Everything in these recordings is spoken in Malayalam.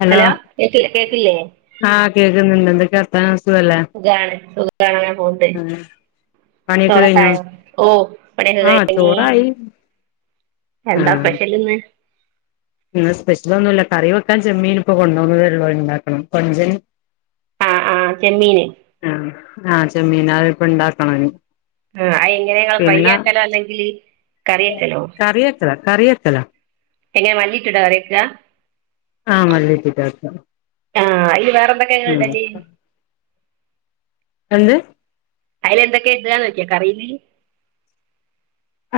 ഹലോ കേക്കില്ലേ കേക്കില്ലേ ആ കേക്കുന്നുണ്ട് എന്തൊക്കെയാ ആ സുഖാ സുഖമാണ് അങ്ങനെ പൂവുണ്ട് പണിയൊക്കെ ചോറ് ഒകെ കഴിഞ്ഞോ അയ്യോ ഓ പണി ഒകെ ആഹ് കഴിഞ്ഞു ചോറായി എന്താ ആഹ് സ്പെഷ്യൽ ഇന്ന് ഇന്ന് സ്പെഷ്യൽ ഒന്നുല്ല കറി വെക്കാൻ ചെമ്മീൻ ഇപ്പൊ കൊണ്ടോന്നതേ ഉള്ളൂ അത് ഉണ്ടാകണം കൊഞ്ചൻ ആ ആ ചെമ്മീന് ആ ചെമ്മീനാ ഇപ്പ ഇണ്ടാക്കണ ഇനി ആ അയ് എങ്ങനെങ്ങള് പ്രൈ പിന്നെ ആക്കലോ അല്ലെങ്കില് കറിവെക്കലോ കറി വെക്കലാ എങ്ങന മല്ലിട്ട്ട്ടാ കറി വെക്ക ആ മല്ലിട്ട്ട്ടാ ആക്കാ ആ അയില് വേറെ എന്തൊക്കെയാ ഇങ്ങള് ഉം ഇടല് എന്ത് അയിൽ എന്തൊക്കെ ഇടാ നോക്കിയാ കറീല്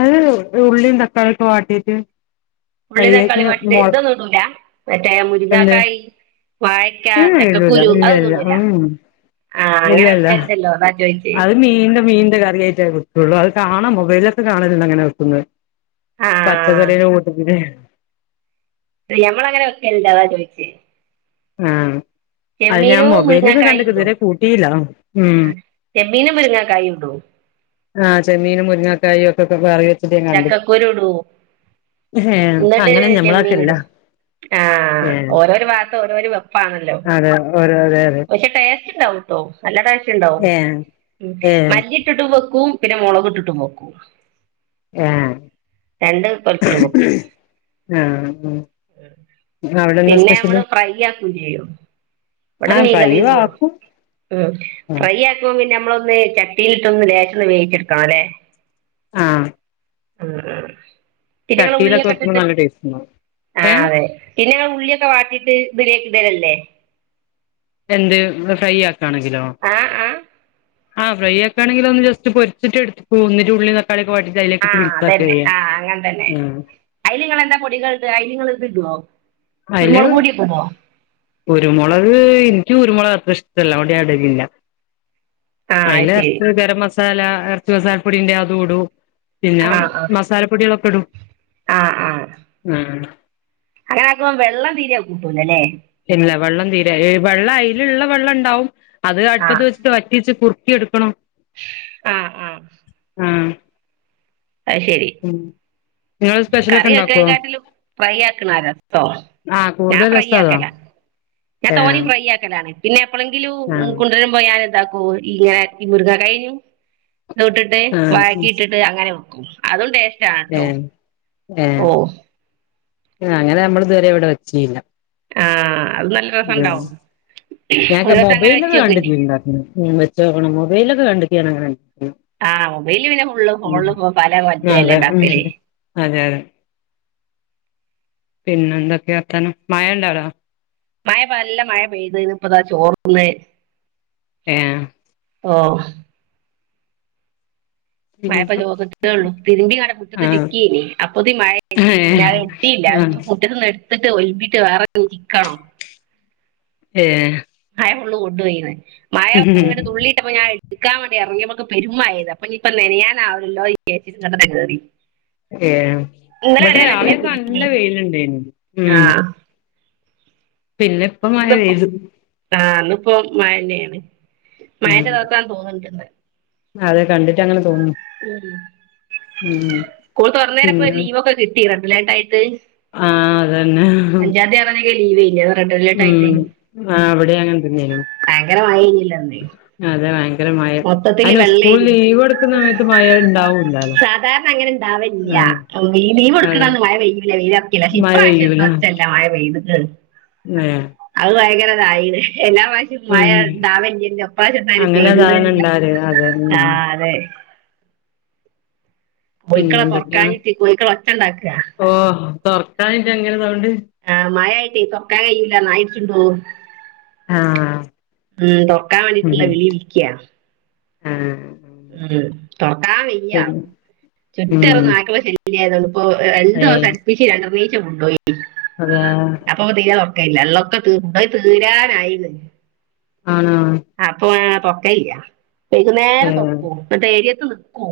അത് ഉള്ളിയും തക്കാളിയൊക്കെ വാട്ടീട്ട് ഉള്ളിം തക്കാളിം വാട്ടിട്ട് ഇതൊന്നും ഇടൂല്ല എന്തേ വാഴക്ക ഉം ചക്കക്കുരു ഉ ഇല്ല അതൊന്നും ഇല്ല ഇടൂല ഉം ആ ഇല്ല അങ്ങനെ ഇല്ല വെക്കലുണ്ടല്ലോ അതാ ചോദിച്ചേ അത് മീന്റെ മീന്റെ കറിയായിട്ടേ കിട്ടൊള്ളൂ അത് കാണാം മൊബൈലൊക്കെ കാണല്ണ്ട് അങ്ങനെ വെക്കുന്നെ ആ പച്ചക്കറിൻ്റെ കൂട്ടത്തിലെ ഞമ്മള അങ്ങനെ വക്കൽ ഇണ്ട് അതാ ചോയിച്ചേ ആ ചെമ്മീനും മുരിങ്ങാക്കായും ഇടും കൂട്ടിയില്ല ഉം ആ ചെമ്മീനും മുരുങ്ങാക്കായും ഇടും ആ ചെമ്മീനും മുരിങ്ങാക്കായും ഒക്കെക്കെ കറി വെ ചക്കക്കുരു ഇടൂ ഏഹ് ഇന്നട്ട് അങ്ങനെ ചെമ്മീൻ ഞമ്മളൊക്കെല്ല ഇടും ആ ഏഹ് ഓരോരു ഭാഗത്ത് ഓരോരോ വെപ്പാണല്ലോ അതെ ഓരോ അതെ അതെ പക്ഷെ പേ ഇണ്ടാവൂട്ടോ നല്ല ടേസ്റ്റിണ്ടാവും ഏഹ് ഉം ഏഹ് മല്ലി ഇട്ടിട്ടും വെക്കും പിന്നെ മുളക് ഇട്ടിട്ടും വെക്കും ഏഹ് രണ്ട് കൊലത്തിലും വെക്കും ഏഹ് പിന്നെ നമ്മള് ഫ്രൈ ആക്കും ചെയ്യും ഇവിടെ ആഹ് മീൻ ഫ്രൈ കറിയും ചോറും ആക്കും മ്മ് ഫ്രൈ ആക്കും പിന്നെ നമ്മൾ ചട്ടിയിലിട്ടൊന്ന് ലേശം ഒന്ന് വേവിച്ചെടുക്കണം അല്ലേ ആഹ് ആഹ് ആഹ് ചട്ടിയിലൊക്കെ വെക്കുമ്പോ നല്ല ടേസ്റ്റുണ്ടാവും ആ അതെ പിന്നെ ഉള്ളിയൊക്കെ വാട്ടിട്ട് ഇതയിലേക്ക് ഇടലല്ലെ എന്ത് നമ്മള് ഫ്രൈ ആ ക്കാണെങ്കിലൊ ആ ആ ആഹ് ഫ്രൈ ആക്കാണെങ്കിൽ ഒന്ന് ജസ്റ്റ് പൊരിച്ചിട്ട് ഇട്ക്കും എന്നിട്ട് ഉള്ളിം തക്കാളിം ആഹ് അതന്നെ ആഹ് അങ്ങനെ തന്നെ ഉം അയിൽ ഇങ്ങെളെന്താ പൊടികൾ ഇടാ അയിൽ ഇങ്ങള് ഇത് ഇടോ അതില് കുരുമുളക് പൊടിയിടുമോ കുരുമുളക് എനിക്ക് കുരുമുളക് അത്ര ഇഷ്ടല്ലാ അതോണ്ട് ഞാൻ ഇടലില്ല ആ അത് അയില് ശരി അരപ്പ് ഗരം മസാല ഇറച്ചി മസാലപ്പൊടിന്റെ അതും ഇടും പിന്നെ ആ ആ മസാലപ്പൊടികളൊക്കെ ഇടും ആ ആ മ്മ് അങ്ങനെ ആക്കുബോൾ വെള്ളം തീരെയാ കൂട്ടൂലല്ലേ ഇല്ല വെള്ളം തീരെ വെള്ളം അതിലുള്ള വെള്ളം ഉണ്ടാവും അത് അടുപ്പത് വെച്ചട്ട് വറ്റിച്ച് കുറുക്കും നോക്കി എടുക്കണം ആഹ് ആഹ് ആഹ് അത്ശരി നിങ്ങള് സ്പെഷ്യലൊക്കെ കറി വെക്കേ ഉണ്ടാക്കുവോ കാട്ടിലും ഫ്രൈ ആക്കണ രസോ ആ ഞാൻ കൂടുതൽ ഫ്രൈ രസം അതാ ആക്കല ഞാൻ ഏ തോന്നെ ഫ്രൈ ആക്കലാണ് പിന്നെ എപ്പഴെങ്കിലും ആ കൊണ്ടുവരമ്പോ ഞാൻ എന്താകും ഇങ്ങനെ ഈ മുർഗ കഴിഞ്ഞു ഇട്ടിട്ട് ആ വാഴക്ക ഇട്ടിട്ട് അങ്ങനെ വയ്ക്കും അതുണ്ടേ ഏ കേട്ടോ ഓഹ് ആഹ് അങ്ങനെ നമ്മള് ഇത് വരെ ഇവിടെ വെച്ചീല ആഹ് അത് നല്ല മ്മ് രസണ്ടാവും ഞാനൊക്ക ഒരു ദിവസം അങ്ങനെ വെച്ച് മൊബൈലൊക്കെ നോക്കണ്ടി കണ്ടിട്ടുണ്ട് വെച്ചോക്കണം മൊബൈലൊക്കെ കണ്ടിട്ടുണ്ട് [unintelligible] ആഹ മൊബൈലില് പിന്നെ ഫുള്ള് ഫോളും പലകോലത്തിലാലെ അതെ ഉം ണ്ടാക്കല് അതെ അതെ പിന്നെ എന്തൊക്കെ വർത്താനം മഴ ഇണ്ടാടെ മഴ നല്ല മഴ പെയ്ത് ഇപ്പതാ ചോർ ന്ന് ഏ ഓ പിന്നെ മഴപ്പ ചോർന്ന്ട്ടോളൂ തിരുമ്പി ങ്ങടെ കുത്തർന്ന് ആഹ് ചിക്കിനി അപ്പൊത്തിന് മഴയത് പിന്നെ ഏഹ് അത് ഇട്ത്തില അത് ആഹ് മുറ്റ ത്ത്ന്ന് എ ട് ത്ത്ട്ട് ഒൽമ്പിട്ട് വേറെ [unintelligible] ചിക്കണം ഏ എ ഫുള് കൊണ്ടോയിണ് മഴ ഇങ്ങനെ തുള്ളിട്ടപ്പം ഞൻ ട്ക്കാൻ വേണ്ടി ഇറങ്ങ്യപ്പക്ക് പെരും മയയ്ത് അപ്പഞ് ഇപ്പോ നനയാനാവുല്ലല്ലോയാർച് ഇങ്ങേട്ടേനെ കേറി ഏ ഇന്നലെ ഇവിടെ വരെ രാവിലെക്കെ നല്ല വെയിലേനി വെയില്ണ്ടായിനി ഉം ആഹ് പിന്നെ ഇപ്പ മഴ പെയ്തു ഇപ്പ മഴ പെയ്ന്നുന്നു ഉം മഴയൊക്കെ റെദ് ആകുവോ കണ്ടിട്ട് അതെ കണ്ടട്ട് അങ്ങ സ്കൂൾ തൊർന്നേര ഇപ്പൊ ലീവൊക്കെ കിട്ടി രണ്ട് ഇല്ലാണ്ടായിട്ട് ആ അതന്നെ ലീ വേനി താ ഉം ആ ഇ വിടെ അങ്ങനെ തന്നെയ് നു ഭയങ്കര മഴയില്ല അന്ന് അതെ വാ മൊത്തത്തില് വെള്ളേനി എടുക്കുന്ന സമയത്ത് മഴ ഉണ്ടാവൂല്ലാലോ സാധാരണ അങ്ങനെണ്ടാവില്ല്യ ആ ഈ അതെ ലീവ്എടുക്കണന്ന് മഴ പെയ്യുല്ല വൈലർകല മഴ ഇപ്രാശ്യം പെയ്യൂല എന്താ ച്ചല്ല മഴ പെയ്ത് ഉം ഏ ഭയങ്കര [unintelligible] എല്ലാ പഷ്യോം മയ ഉം ഉണ്ടാവലില്ലലോ ഇപശ്യം എന്തലും പെയ്ത് ണ്ടാര് അതെ ഉം പിന്നെ കോയ്ക്കളെ എന്തൊക്കെയാണ് തൊറക്കാഞ്ഞിട്ട് കോയ്ക്കള് ഒച്ചണ്ടാക്കാ തൊർക്കാനിട്ട്ങ്ങനെസൗണ്ട് ആ മയയിട്ടേ തൊർക്കാൻ കയൂല്ല നായിട്ട്ടുണ്ടു ആ ഉം തോറക്കാൻ വേണ്ടിട്ടുള്ള ഉം വിളി വിളിക്കാ ആ ഉം തൊ അ വയ്യ പിന്നെ ചുറ്റ ഉം റും നായികളെ ശല്യയതോണ്ട് ഓ [unintelligible] [unintelligible] [unintelligible] [unintelligible] ഏ വെള്ളതൊകെ അതാ [unintelligible] തീ തീരാനായീണ് ആണോ [unintelligible] ഏ വൈകുന്നേരം നോക്കുവോ ഡെയിലി ഇത് നിക്കുവോ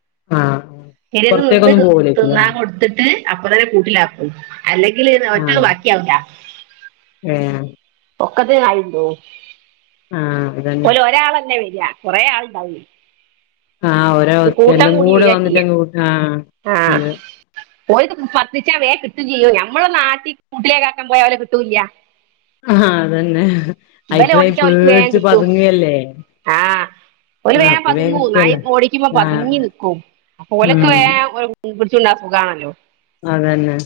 ആഹ് [unintelligible] നിന്ന് തിന്നാം കൊട്തിട്ടു അപ്പത്തന്നെ കൂട്ടിലാക്കും അല്ലെങ്കില് ഒറ്റാള് ബാക്യാവൂല ഏഹേ ഒക്കത്തിനും ആയിണ്ടോ ആ അതന്നെ ഓല് ഒരാളെന്നെ വെയ് യാ കൊറേ ആള്ണ്ടാവുയ് ആഹ് ഒര് എല്ലം കൂടെ വന്നിട്ട് ചെയ്യാ [unintelligible] ആഹ് അതെ ഓല് പത്തിച്ചാ വേം കിട്ടും ചിയ്യും നമ്മളൊന്നും ആട്ടി കൂട്ടിലേകാക്കാം പോയ ഓലെ കിട്ടൂല്ല ആ അതന്നെ ഇവലെ ഐറ്റള് ഓടിച്ചാ ഓൽക്ക് വേഗം പേടിച്ച് കിട്ടും പതുങ്ങല്ലേ ആ ഓല് ആ വേഗം അപ്പൊ പതുങ്ങും നായി വേംകിട്ടല്ലോ ഓടിക്കുമ്പോ പതുങ്ങി ആഹ് മ് പിടിച്ചോണ്ടൊക്കാൻ സുഖാണല്ലോ. അതന്നെ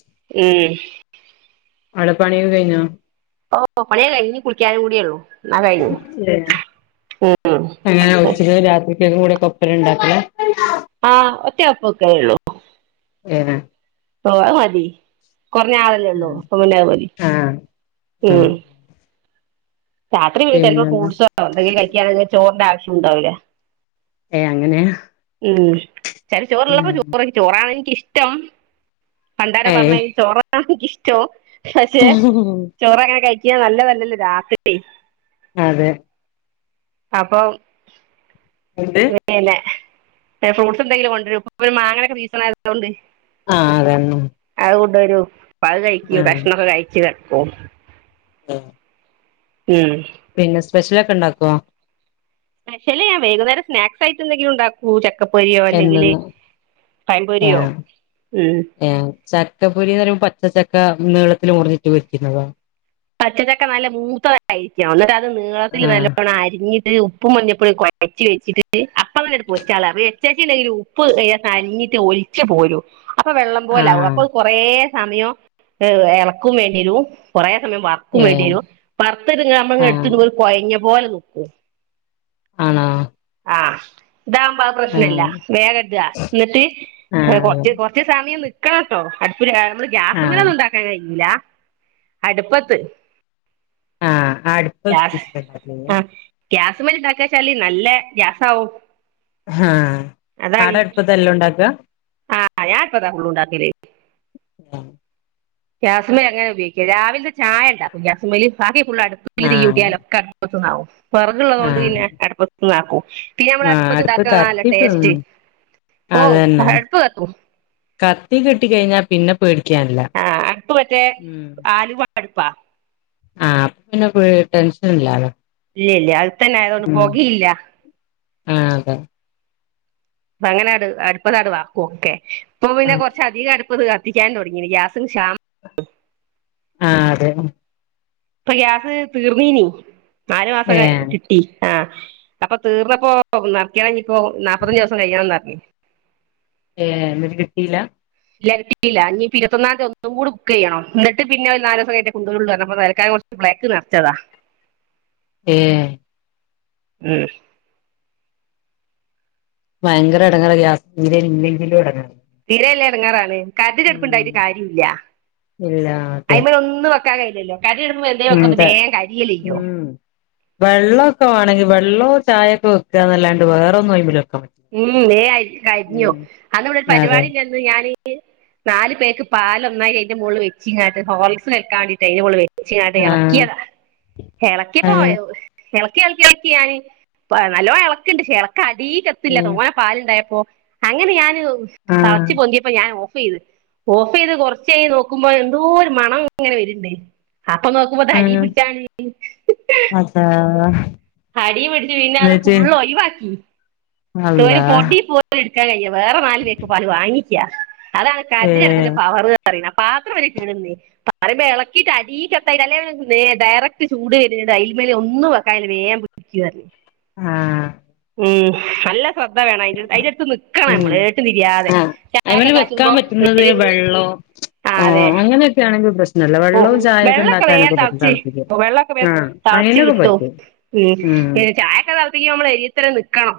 ഉം അടെപ്പണി ഒക്കെ കൈഞ്ഞോ? ഓ പണിക്കെ കയിഞ്ഞു ഇനി കുളിക്കാനും കൂട്യള്ളൂ. ഏ ഉം അങ്ങനെ ഉച്ചക്ക് രാത്രി കക്കും കൂടെ ഒപ്പരം ണ്ടാക്കലാ ആഹ് ഒറ്റവെപ്പെ വെക്കലുള്ളൂ ഏനെ ഓ അഹ്മതി കൊറഞ്ഞ ആളല്ലേള്ളൂ ആഹ് അപ്പപിന്നത് മതി ആഹ് ആഹ് ഊം രാത്രി പിന്നെ ചെലപ്പോ പിന്നെന്താ ഫ്രൂട്സോ എന്തെങ്കിലും കഴിക്കാണെങ്കി ചോ ആവശ്യണ്ടാവൂല ഏ അങ്ങനേ മ് ചരി ചോറ്ള്ളപ്പോ ചോ ചോറാണ് നിക്ക് ഇഷ് ട്ട പണ്ടാര ആഹ് ഏഹ് പറഞ്ഞഈ ചോറണ റ്റൊ പക്ഷെ ചോറ് അങ്ങനെ കഴിച്ച ഞ നല്ല വല്ലല്ലേ രാത്രി അതെ അപ്പൊ എന്ത് ഉന്നല്ല ഫ്രൂട്ട്സ് എന്തെിലും കൊണ്ടുവരും ഇപ്പ മാങ്ങനൊക്കെ സീസൺ ആയതുകൊണ്ട് ആഹ് അതന്ന കൊണ്ട വരു പാ കഴിക്കോ കഷ്മൊക്കെ കഴിക്കുക ആഹ് ഉം സ്പെഷ്യല ഒക്കെ ഉണ്ടാക്കോ സ്പെഷ്യൽ വൈകുന്നേരം സ്നാക്സ് ആയിട്ട് എന്തെങ്കിലും ഉണ്ടാക്കൂ ഒക്കെ പൊരിയോ അല്ലെങ്കിൽ എന്നെന്നും പയപൊരിയോ ഉ ചക്കപ്പൊരി പറയുമ്പോ പച്ചക്ക നീളത്തിൽ ഉർഞ്ഞിട്ട് വരിക്കുന്നതോ പച്ചച്ചക്കെ നല്ല മൂത്തയിരിക്കാം എന്നിട്ട് അത് നീളത്തിൽ ആഹ് നല്ലോണ്ണം അരിഞ്ഞി ഉപ്പ് മഞ്ഞപ്പൊടി കുഴച്ചി വെച്ചിട്ട് പലഞ്ഞടു പോയി ചാലേ ചേച്ചിതിൽ ഉപ്പ് ഞ്ഞിട്ട് ഒലിച്ച് പോരും അപ്പൊ വെള്ളം പോലെ ആകും ആഹ് അപ്പോൾ കൊറ സമയം ഹ് ഇളക്കും വേണ്ടിരുും കുറെേ സമയം വർക്കും വണ്ടി ഏഹ് വർ ആഹ് എടു കൊഴ പോോല നക്ക ആണ ആഹ ഇതാകുമ്പാ പ്രശ്നമല്ല വേഗം എതാ എന്നിട്ട് ആഹ് കൊറച്ച് കുറച്ച് സമയം ക്കത്തോ ഒരു നമ്മള് ഗ്യാസമ്മല ആഹ് ഒന്നും ഉണ്ടാക്കാൻ കഴിയില്ല അടുപ്പത്ത് ആഹ ആ അടുത്ത പുമ താക്ക ശാലി നല്ല ഗ്യസ ആാവവും ആഹ ആടടുപ്പതെല്ലാം ഉണ്ടാക്കുക ആഹ ഞാ ആഹ് ഗ്യാസിമെ അങ്ങനെ ഉപയോഗിക്കും രാവിലത്തെ ചായ ഉണ്ടാക്കും ഗ്യാസിമേൽ ബാ ഫുൾ അടുപ്പ [unintelligible] ആഹ് ത്ത് ന്നാവും വിറകുള്ളതുകൊണ്ട് പിന്നെ അടപ്പത്തന്ന് ആക്കും പിന്നെ നമ്മളെ ആഹ് അടുപ്പ് അടുപ്പത്തിണ്ടാക്കുന്നതല്ലെ കത്തി ഉം ടേസ്റ്റ് ഓ അടുപ്പ് കത്തും കത്തികിട്ടി കഴിഞ്ഞാൽ പിന്നെ പേടിക്കാനില്ല ആഹ് അടുപ്പ് മറ്റേ ഉം ആലുവ അടുപ്പാ ആഹ അപ്പ പിന്നെ പേ ടെൻഷൻ ഇല്ലാലോ ഇല്ല ഇല്ല തന്നെ ആയതോണ്ട് ഉം പൊകയില്ല ആഹ് അതെ അപ്പ അങ്ങനെങ്ങട് അടുപ്പതാടു വാർക്കും ഒക്കെ ഇപ്പോ പിന്നെ കുറച്ചധികം അടുപ്പത് എത്തിക്കാൻ തുടങ്ങിന് ഗ്യാസിന് ക്ഷാമം ആ അതെ ഇപ്പൊ ഗ്യാസ് തീർന്നീനി നാല് മാസം കഴിഞ്ഞ് ഏഹ് കിട്ടി ആഹ് അപ്പൊ തീർന്നപ്പോ നെർക്കണിനി ഇപ്പോ നാല്പ്പത്തഞ്ച് ദിവസം കഴിയണോന്ന് പറഞ്ഞ് ഏ എന്നിട്ട് കിട്ടീയില്ല ഇല്ല കിട്ടീല ഇനി ഇരുപത്തൊന്നാം തിയതി ഒന്നും കൂടി ബുക്ക് ചെയ്യണം എന്നിട്ട് പിന്നെ ഒരു നാല് ദിവസം കഴിഞ്ഞിട്ടേ കൊണ്ട് വരുള്ളൂ പറഞ്ഞു അപ്പൊ തല്ക്കാലം കുറച്ച് ബ്ലാക്ക് നിറച്ചതാ ഏ ഉം ഭയങ്കര ഇടങ്ങേറ ഗ്യാസ് ഇല്ലെങ്കിലും ഇടങ്ങേ തീരയില്ലേ ഇടങ്ങാറാണ് കരണ്ടിന്റെ അടുപ്പുണ്ടായിട്ട് കാര്യമില്ല അയ്മേൽ ഒന്ന് വെ കഴിഞ്ഞല്ലോ അതെ മ് വെള്ളമൊക്കെ വേണമെങ്കിൽ വെള്ളം ചായൊക്കെ വെക്കാന്നല്ലാണ്ട് വേറെ ഒന്നും അയ് മല് ഉം നേരായി കരിഞ്ഞു അന്നവിടൊരു അതെ പരിപാടിണ്ടായിരുന്നു ഞാൻ നാല് പേർക്ക് പാല് ഒന്നായി അതിന്റെ മുകളിൽ വെച്ചിങ്ങാട്ട് ഹോർലിക്സ് വെയ്ക്കാൻ വേണ്ടിട്ട് അതിന്റെ മോളിൽ ച്ചിങ്ങാണ്ട് ആഹ് ഇളക്കിയതാ ഏഹ് ഇളക്കിപോയോ ഇളക്കി ഇളക്കി ഇളക്കി ഞാന് നല്ലപോലെ ഇളക്കിണ്ട് ഇളക്കാൻ അടി ഇല്ല ഉം തോന പാലുണ്ടായപ്പോ അങ്ങനെ ഞാന് ആഹ് തെളച്ച് പൊന്തിയപ്പോ ഞാൻ ഓഫ് ഓഫ് ചെയ്ത് ഓഫ് ചെയ്ത് കൊറച്ച് കഴിഞ്ഞ് നോക്കുമ്പോ എന്തോ ഒരു മണം ഇങ്ങനെ വര്ണ്ട് അപ്പൊ നോക്കുമ്പോ ഇത് ആഹ് അടിപിടിച്ചാണ് അതാ അടി പിടിച്ച് പിന്നെ അത് ന്നട്ട് ഫുള്ള് ഒഴിവാക്കി [unintelligible] അല്ലാഹ് പൊടി പോ [unintelligible] വേറെ നാല് പേക്ക് പാല് വാങ്ങി ക്ക അതാണ് കരിഞ്ഞെടുക്കുന്ന ഏഹ് കവറ് പറയ്ന്ന പാത്രം വരെ കേടുവന്നോയി പറയുമ്പോ എളക്കീട്ട് അടി കത്തായിട്ടാ അല്ലേ നേ ഡേറക്ട് ചൂട് കരിഞ്ഞത് അയ്മല് ഒന്നും വെക്കാ കയില്ല വേം ഹാ ഉം നല്ല ശ്രദ്ധ വേണം അയിന്റെടുത്ത് അയിന്റെടു ട്ട് നിക്കണം ഉം മ്മള് ഏട്ടും തിരിയാതെ ആഹ് അയ്മല് വെക്കാൻ പറ്റുന്നത് വെള്ളോ ആ അതെ ആഹ് അങ്ങനെയൊക്കെ ആണെങ്കി പ്രശ്നല്ല ഓ വെള്ളവും ചായൊക്കെ വെള്ളൊക്കെ വേം ഇണ്ടാക്കാനൊക്കെ പറ്റും തെളച്ച് തെളപ്പിക്കാൻ വെള്ളൊക്കെ വേം ആഹ് തെളച്ച് അയ്നൊക്കെ കിട്ടും പറ്റും ഉം പിന്നെ ചായൊക്കെ തെളപ്പിക്കോമ്പോളെ ഇ [unintelligible] നിക്കണം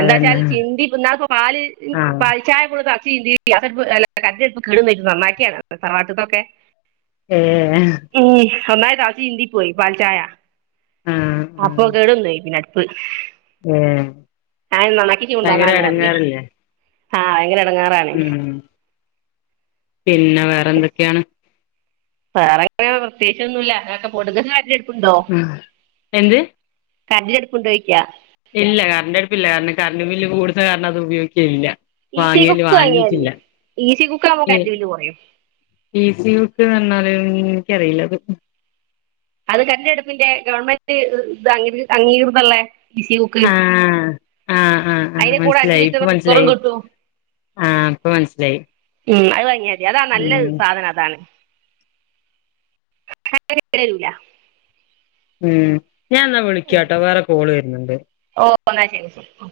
എന്താച്ചാൽ ചിന്തി [unintelligible] ന്നാൾ ഇപ്പം പാല് മ്ം ആഹ് പാൽ ചായ [unintelligible] [unintelligible] ഗ്യാസടുപ്പ് എല്ലാ കരണ്ട് വരുമ്പോ കെട് വന്നിട്ട് നന്നാക്കിയണ് തറവാട്ട്ത്തൊക്കെ ഏ നന്നായി ഗാസ് ചീന്തിപോയി പാൽചായ ആഹ് അപ്പൊ കേടൊന്നേ പി [unintelligible] [unintelligible] ഏ ഭയങ്കര എടങ്ങാറ്ല്ലേ ആഹ് [unintelligible] എടങ്ങാറാണ് പിന്നെ വേറെന്തൊക്കെയാണ് വേറെക്കെ പ്രത്യേച്ചൊന്നുല്ല അങ്ങനെയൊക്കെ പൊട്ന്ന് [unintelligible] ഉം എന്ത് കരണ്ടിഅടുപ്പ് ഉണ്ടോയ്ക്യ ഇല്ല കറണ്ട് അടുപ്പില്ല കാണം കറണ്ട് ബില്ല് കൂടുത കാരണം അത് ഉപയോഗിക്കയില്ല ഈസി കുക്ക് വാങ്ങിയതി ഈസി കുക്ക് ആമ്പോ ഏ കരണ്ട് ബില്ല് കൊറയും മ്ം ഇനിക്കറിയില്ല അത് അത് കരണ്ടടുപ്പിന്റെ ഗവൺമെന്റ് ഇത [unintelligible] അംഗീകൃതള്ള ഹാ ആഹ് ആഹ് ആഹ് അതിന്റെ കൂടെ അഞ്ച് മൻസ്സിലായി ഇപ്പ ലിറ്റർ കുക്കറും മൻസിലായി കിട്ടും ഹാ ഇപ്പൊ മൻസ്സിലായി ഉം അത് വാങ്ങിയാതി ഏതാ നല്ലത് സാധനം അതാണ് [unintelligible] ഉം ഞാൻ എന്നാ വിളിക്കാട്ടോ വേറ കോള് വര പിന്നെണ്ട് ഓന്നാ ശരി ശരി